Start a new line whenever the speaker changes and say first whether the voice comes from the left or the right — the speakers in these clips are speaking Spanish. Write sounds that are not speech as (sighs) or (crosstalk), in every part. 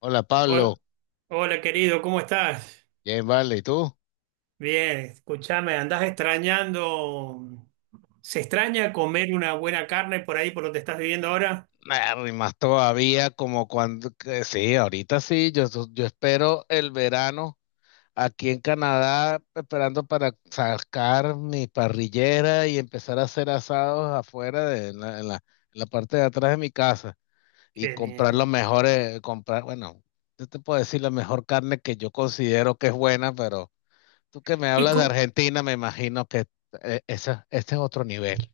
left: Hola Pablo,
right: Hol- Hola, querido, ¿cómo estás?
left: bien vale, ¿y tú?
right: Bien, escúchame, andás extrañando. ¿Se extraña comer una buena carne por ahí, por donde estás viviendo ahora?
left: Nah, y más todavía como cuando, que sí, ahorita sí, yo, yo espero el verano aquí en Canadá, esperando para sacar mi parrillera y empezar a hacer asados afuera de en la parte de atrás de mi casa y
right: Que
left: comprar
right: le-
left: los mejores, comprar, bueno, yo te puedo decir la mejor carne que yo considero que es buena, pero tú que me
right: ¿Y
left: hablas de
right: cómo?
left: Argentina, me imagino que esa, este es otro nivel.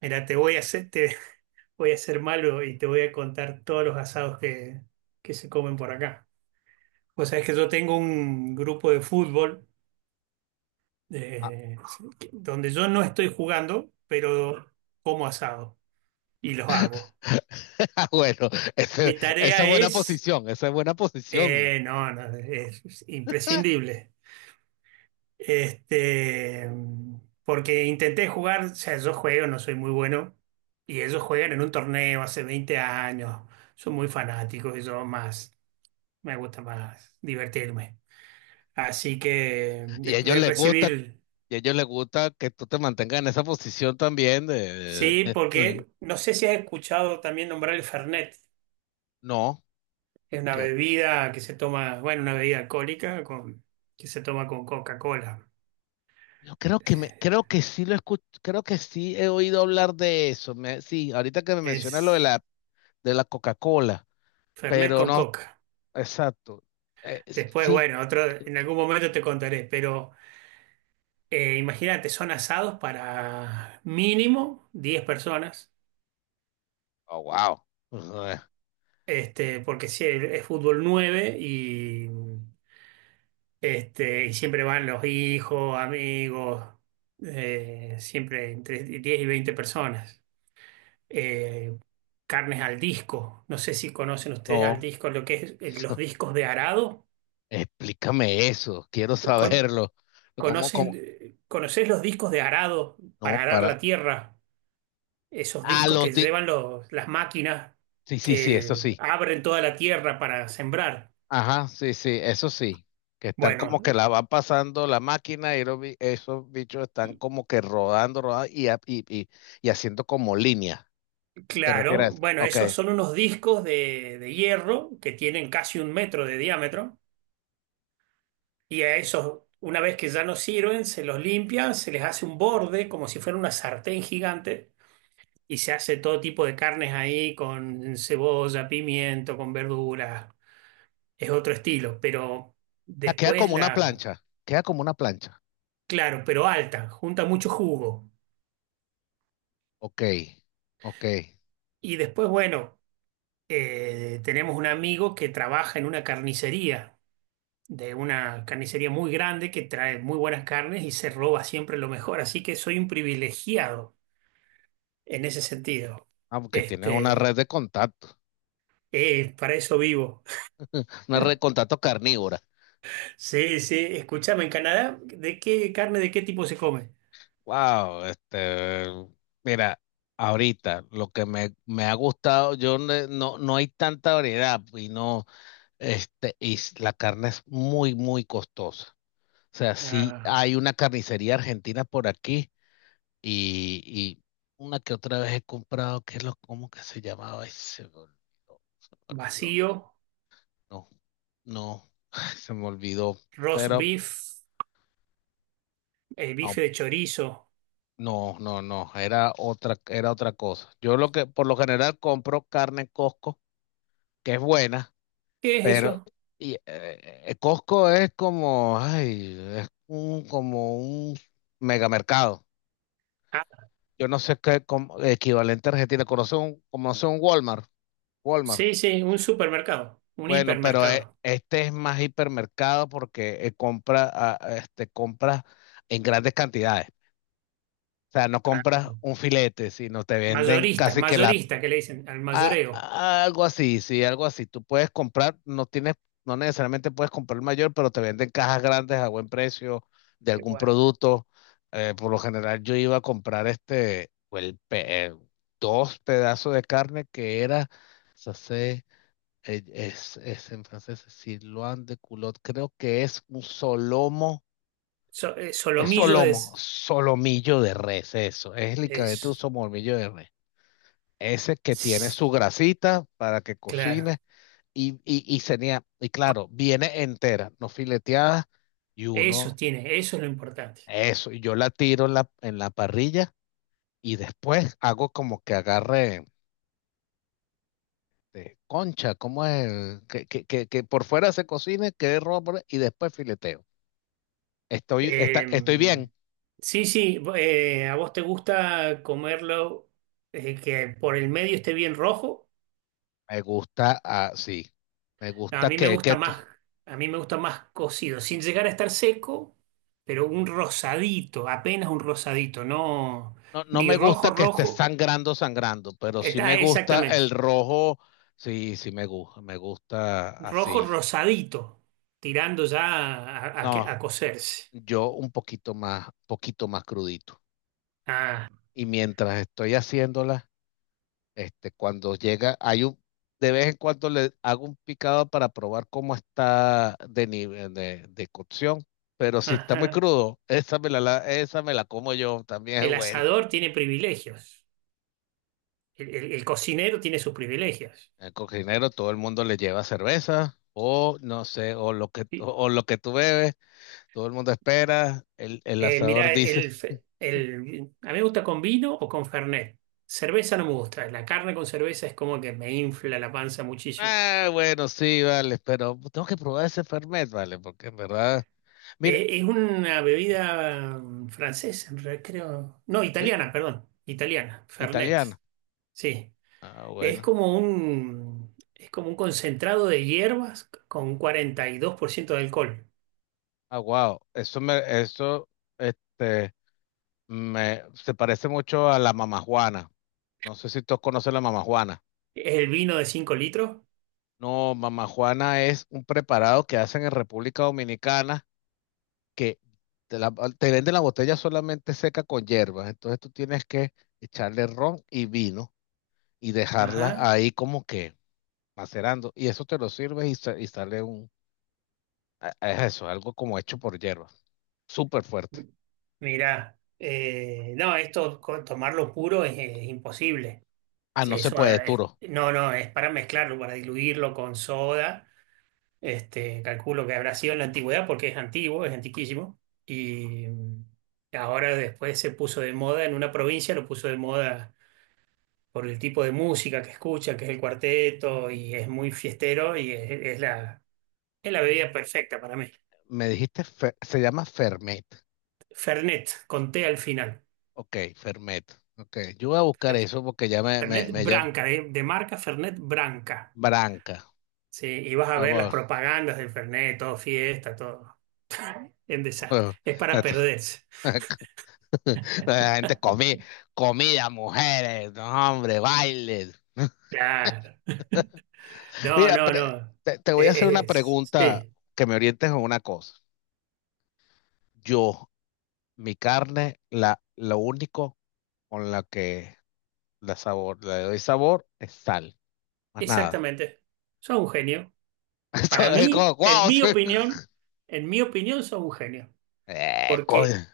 right: Mira, te voy a hacer, te (laughs) voy a ser malo y te voy a contar todos los asados que se comen por acá. Vos sabés que yo tengo un grupo de fútbol
left: Ah,
right: eh, donde yo no estoy jugando, pero como asado y los
left: (laughs)
right: hago.
left: (laughs) Ah, bueno, ese-
right: Mi
left: esa es
right: tarea
left: buena
right: es.
left: posición, esa es buena posición.
right: No, no, es imprescindible. Este, porque intenté jugar, o sea, yo juego, no soy muy bueno, y ellos juegan en un torneo hace 20 años, son muy fanáticos y yo más, me gusta más divertirme. Así que
left: Y a
right: después
left: ellos
right: de
left: les gusta,
right: recibir,
left: y a ellos les gusta que tú te mantengas en esa posición también de...
right: sí,
left: (laughs)
right: porque no sé si has escuchado también nombrar el Fernet,
left: No,
right: es una
left: que
right: bebida que se toma, bueno, una bebida alcohólica con, que se toma con Coca-Cola.
left: yo creo que me, creo que sí lo escucho, creo que sí he oído hablar de eso. Sí, ahorita que me mencionas lo
right: Es.
left: de la Coca-Cola,
right: Fernet
left: pero
right: con
left: no,
right: coca.
left: exacto. eh,
right: Después,
left: sí,
right: bueno, otro, en algún momento te contaré, pero imagínate, son asados para mínimo 10 personas,
left: oh, wow. (laughs)
right: este, porque si es fútbol 9 y siempre van los hijos, amigos, siempre entre 10 y 20 personas. Eh, carnes al disco, no sé si conocen ustedes al
left: No,
right: disco, lo que es los discos de arado.
left: explícame eso, quiero
right: Con,
left: saberlo. ¿Cómo, cómo?
right: ¿Conoces, conoces los discos de arado
left: No,
right: para arar
left: para.
right: la tierra? Esos
left: A
right: discos
left: los,
right: que llevan las máquinas
left: sí, sí, sí, eso
right: que
left: sí.
right: abren toda la tierra para sembrar.
left: Ajá, sí, sí, eso sí. Que están como que
right: Bueno,
left: la van pasando la máquina y esos bichos están como que rodando, rodando y haciendo como línea. ¿Te refieres a
right: claro,
left: eso?
right: bueno,
left: Ok.
right: esos son unos discos de hierro que tienen casi 1 metro de diámetro y a esos, una vez que ya no sirven, se los limpia, se les hace un borde como si fuera una sartén gigante y se hace todo tipo de carnes ahí con cebolla, pimiento, con verduras es otro estilo, pero
left: Ah, queda
right: después
left: como una
right: la,
left: plancha. Queda como una plancha.
right: claro, pero alta, junta mucho jugo.
left: Ok, ok.
right: Y después, bueno, tenemos un amigo que trabaja en una carnicería, de una carnicería muy grande que trae muy buenas carnes y se roba siempre lo mejor, así que soy un privilegiado en ese sentido.
left: Ah, porque tienen una red
right: Este,
left: de contacto.
right: para eso vivo.
left: (laughs) Una red de
right: (laughs)
left: contacto carnívora.
right: Sí, sí, escúchame, en Canadá, ¿de qué carne, de qué tipo se come?
left: Wow, este. Mira, ahorita lo que me ha gustado, yo no no hay tanta variedad y no. Este, la carne es muy, muy costosa. O sea, sí
right: Ah,
left: hay una carnicería argentina por aquí y una que otra vez he comprado, ¿qué es lo, cómo que se llamaba? Ay, se me olvidó, se me olvidó.
right: vacío,
left: No, no, (laughs) (sighs) se me olvidó.
right: roast
left: Pero
right: beef. El
left: no,
right: bife de chorizo.
left: no, no, no, era otra cosa. Yo lo que, por lo general compro carne en Costco, que es buena.
right: ¿Qué es
left: Pero
right: eso?
left: y, Costco es como, ay, es un, como un megamercado.
right: Ah,
left: Yo no sé qué como, equivalente a Argentina, conoce un Walmart, Walmart.
right: sí, sí, un supermercado, un
left: Bueno, pero
right: hipermercado.
left: este es más hipermercado porque compra, ah, este, compras en grandes cantidades. O sea, no
right: Ah,
left: compras un filete, sino te venden
right: mayorista,
left: casi que la
right: mayorista que le dicen al mayoreo.
left: Algo así, sí, algo así. Tú puedes comprar, no tienes, no necesariamente puedes comprar el mayor, pero te venden cajas grandes a buen precio de
right: Qué
left: algún
right: bueno.
left: producto. Por lo general yo iba a comprar este, o el, dos pedazos de carne que era, se hace, es en francés, sirloin de culot, creo que es un solomo, es
right: Solomillo
left: solomo,
right: es,
left: solomillo de res, eso, es literalmente un
right: es.
left: solomillo de res. Ese que tiene su grasita para que cocine
right: Claro,
left: y tenía, y claro, viene entera, no fileteada, y
right: eso
left: uno,
right: tiene, eso es lo importante.
left: eso, y yo la tiro en en la parrilla y después hago como que agarre concha, como es? Que por fuera se cocine, quede roja y después fileteo.
right: Eh,
left: Estoy bien.
right: sí, sí, a vos te gusta comerlo que por el medio esté bien rojo.
left: Me gusta así. Me
right: A
left: gusta
right: mí me
left: que, que
right: gusta
left: t-
right: más, a mí me gusta más cocido, sin llegar a estar seco, pero un rosadito, apenas un rosadito, no
left: No, no
right: ni
left: me
right: rojo
left: gusta que esté
right: rojo.
left: sangrando, sangrando, pero sí me
right: Está
left: gusta
right: exactamente.
left: el rojo. Sí, sí me gusta
right: Rojo
left: así.
right: rosadito, tirando ya a a
left: No,
right: cocerse.
left: yo un poquito más crudito.
right: Ah,
left: Y mientras estoy haciéndola, este, cuando llega, hay un, de vez en cuando le hago un picado para probar cómo está de nivel de cocción. Pero si está muy
right: ajá.
left: crudo, (laughs) esa me la, esa me la como yo, también (laughs) es
right: El
left: bueno.
right: asador tiene privilegios. El cocinero tiene sus privilegios.
left: El cocinero, todo el mundo le lleva cerveza, o no sé, o lo que tú bebes, todo el mundo espera, el asador
right: Mirá,
left: dice.
right: a mí me gusta con vino o con Fernet. Cerveza no me gusta. La carne con cerveza es como que me infla la panza muchísimo.
left: Ah, bueno, sí, vale, pero tengo que probar ese Fernet, vale, porque en verdad, mira,
right: Es una bebida francesa, en realidad, creo. No,
left: ¿sí?
right: italiana, perdón. Italiana, Fernet.
left: Italiano.
right: Sí.
left: Ah, bueno.
right: Es como un concentrado de hierbas con 42% de alcohol.
left: Ah, wow. Eso, este, me, se parece mucho a la mamajuana. No sé si todos conocen la mamajuana.
right: Es el vino de 5 litros.
left: No, mamajuana es un preparado que hacen en República Dominicana que te, la- te venden la botella solamente seca con hierbas. Entonces tú tienes que echarle ron y vino y dejarla
right: Ajá.
left: ahí como que macerando. Y eso te lo sirves y sale un, a eso, algo como hecho por hierba, súper fuerte.
right: Mirá, no, esto tomarlo puro es imposible.
left: Ah, no se
right: Eso
left: puede, Turo.
right: no, no, es para mezclarlo, para diluirlo con soda. Este, calculo que habrá sido en la antigüedad porque es antiguo, es antiquísimo. Y ahora después se puso de moda en una provincia, lo puso de moda por el tipo de música que escucha, que es el cuarteto y es muy fiestero y es la bebida perfecta para mí.
left: Me dijiste, se llama Fermet.
right: Fernet, con té al final.
left: Ok, Fermet. Ok, yo voy a buscar
right: Fer-
left: eso porque ya
right: Fernet
left: me llama
right: Branca, de marca Fernet Branca.
left: Branca.
right: Sí, y vas a
left: Ah,
right: ver las
left: bueno.
right: propagandas del Fernet, todo fiesta, todo en desastre.
left: Bueno,
right: Es para
left: Esto-
right: perderse.
left: (laughs) La gente comí, comida, mujeres, no, hombre, bailes.
right: Claro. No,
left: Mira,
right: no, no.
left: te voy a hacer una
right: Es,
left: pregunta
right: sí,
left: que me orientes en una cosa. Yo, mi carne, la, lo único con la que la sabor, la de doy sabor es sal, más nada.
right: exactamente. Son un genio.
left: (laughs)
right: Para
left: Esto es
right: mí,
left: como,
right: en
left: wow.
right: mi
left: Sí.
right: opinión, en mi opinión, son un genio.
left: Coño.
right: Porque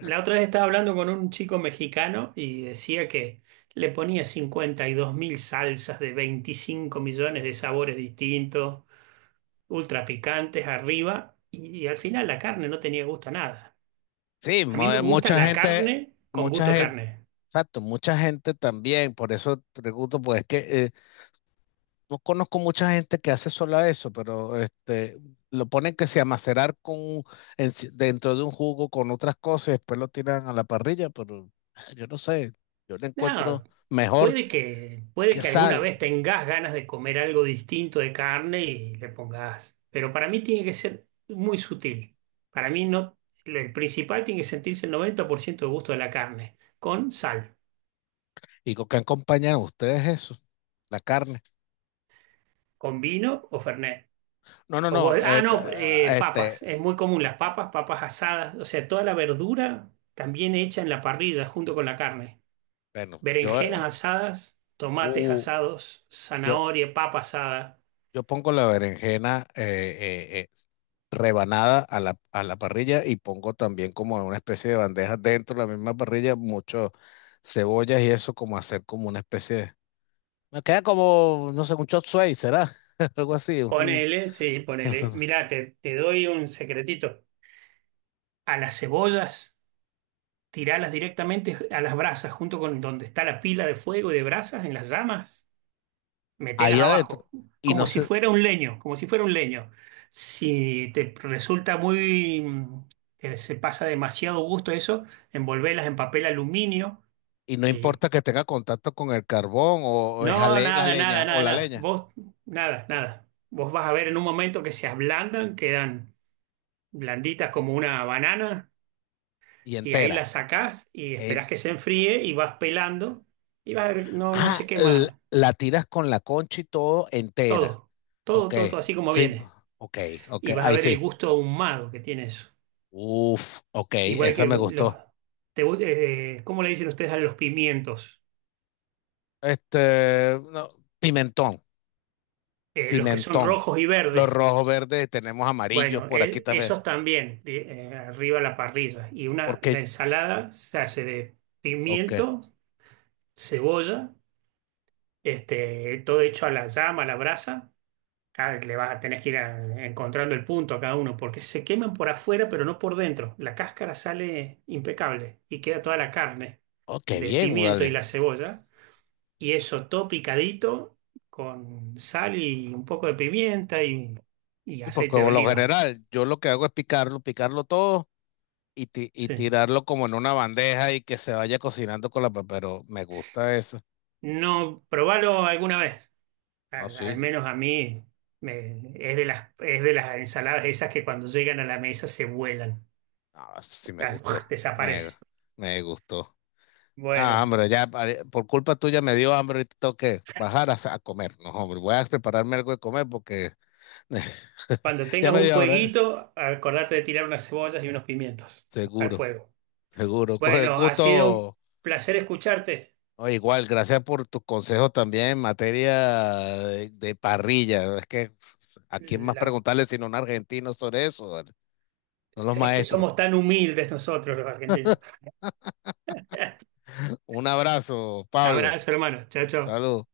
right: la otra vez estaba hablando con un chico mexicano y decía que le ponía 52.000 salsas de 25 millones de sabores distintos, ultra picantes arriba, y al final la carne no tenía gusto a nada.
left: Sí,
right: A mí me gusta la carne con
left: mucha
right: gusto a
left: gente,
right: carne.
left: exacto, mucha gente también, por eso pregunto, pues es que no conozco mucha gente que hace solo eso, pero este, lo ponen que se a con, en- si, dentro de un jugo con otras cosas y después lo tiran a la parrilla, pero ah, yo no sé, yo le
right: No,
left: encuentro mejor
right: Puede que, puede
left: que
right: que alguna
left: sal.
right: vez tengas ganas de comer algo distinto de carne y le pongas, pero para mí tiene que ser muy sutil. Para mí no, el principal tiene que sentirse el 90% de gusto de la carne, con sal,
left: ¿Y con qué acompañan ustedes eso? La carne.
right: con vino o fernet.
left: No, no,
right: O
left: no.
right: vos- ah, no,
left: Este,
right: papas. Es muy común las papas, papas asadas, o sea, toda la verdura también hecha en la parrilla junto con la carne.
left: bueno,
right: Berenjenas asadas, tomates
left: uh,
right: asados,
left: yo,
right: zanahoria, papa asada.
left: yo pongo la berenjena eh, eh, rebanada a a la parrilla y pongo también como en una especie de bandeja dentro de la misma parrilla, mucho cebollas y eso como hacer como una especie de... Me queda como, no sé, un chop suey, ¿será? (laughs) Algo así.
right: Ponele, sí, ponele.
left: (laughs)
right: Mirá, te doy un secretito. A las cebollas, tiralas directamente a las brasas, junto con donde está la pila de fuego y de brasas en las llamas.
left: Ahí
right: Metelas
left: adentro.
right: abajo,
left: Y no
right: como si
left: sé,
right: fuera un leño, como si fuera un leño. Si te resulta muy, que se pasa demasiado gusto eso, envolvelas en papel aluminio
left: y no
right: y
left: importa que tenga contacto con el carbón o,
right: no,
left: la
right: nada, nada,
left: leña o
right: nada,
left: la
right: nada.
left: leña
right: Vos, nada, nada. Vos vas a ver en un momento que se ablandan, quedan blanditas como una banana.
left: y
right: Y ahí
left: entera.
right: la sacás y
left: e
right: esperás que se enfríe y vas pelando y vas a ver, no, no se
left: Ah,
right: quema
left: la tiras con la concha y todo entera.
right: todo, todo,
left: Ok,
right: todo, todo así como
left: sí,
right: viene.
left: ok, ok,
right: Y vas a
left: ahí
right: ver el
left: sí.
right: gusto ahumado que tiene eso.
left: Uf, ok,
right: Igual
left: esa
right: que
left: me
right: los,
left: gustó.
right: ¿cómo le dicen ustedes a los pimientos?
left: Este, no, pimentón,
right: Los que son
left: pimentón.
right: rojos y
left: Los
right: verdes.
left: rojos, verdes, tenemos amarillos
right: Bueno,
left: por aquí también.
right: esos también, arriba a la parrilla. Y la
left: Porque,
right: ensalada se hace de
left: ok,
right: pimiento, cebolla, este, todo hecho a la llama, a la brasa. Ah, le vas a tener que ir encontrando el punto a cada uno, porque se queman por afuera, pero no por dentro. La cáscara sale impecable y queda toda la carne
left: ok,
right: del
left: bien,
right: pimiento y
left: vale.
right: la cebolla. Y eso todo picadito con sal y un poco de pimienta y
left: Sí, porque
right: aceite de
left: por lo
right: oliva.
left: general, yo lo que hago es picarlo, picarlo todo y
right: Sí.
left: tirarlo como en una bandeja y que se vaya cocinando con la... Pero me gusta eso.
right: No, probalo alguna vez.
left: Ah,
right: Al
left: sí.
right: menos a mí es de las, ensaladas esas que cuando llegan a la mesa se vuelan,
left: Ah, eso sí me
right: Las- (laughs)
left: gustó. Me,
right: desaparece.
left: me gustó. Ah,
right: Bueno.
left: hombre, ya por culpa tuya me dio hambre y tengo que bajar a comer. No, hombre, voy a prepararme algo de comer porque
right: Cuando
left: (laughs) ya
right: tengas
left: me
right: un
left: dio hambre. ¿Eh?
right: fueguito, acordate de tirar unas cebollas y unos pimientos al
left: Seguro,
right: fuego.
left: seguro. Con el
right: Bueno, ha sido un
left: gusto.
right: placer escucharte.
left: Oh, igual, gracias por tus consejos también en materia de parrilla. Es que a quién más
right: La-
left: preguntarle sino a un argentino sobre eso, ¿vale? Son los
right: Es que
left: maestros.
right: somos tan humildes nosotros los argentinos. (laughs)
left: Un abrazo, Pablo.
right: Abrazo, hermano. Chao, chao.
left: Salud.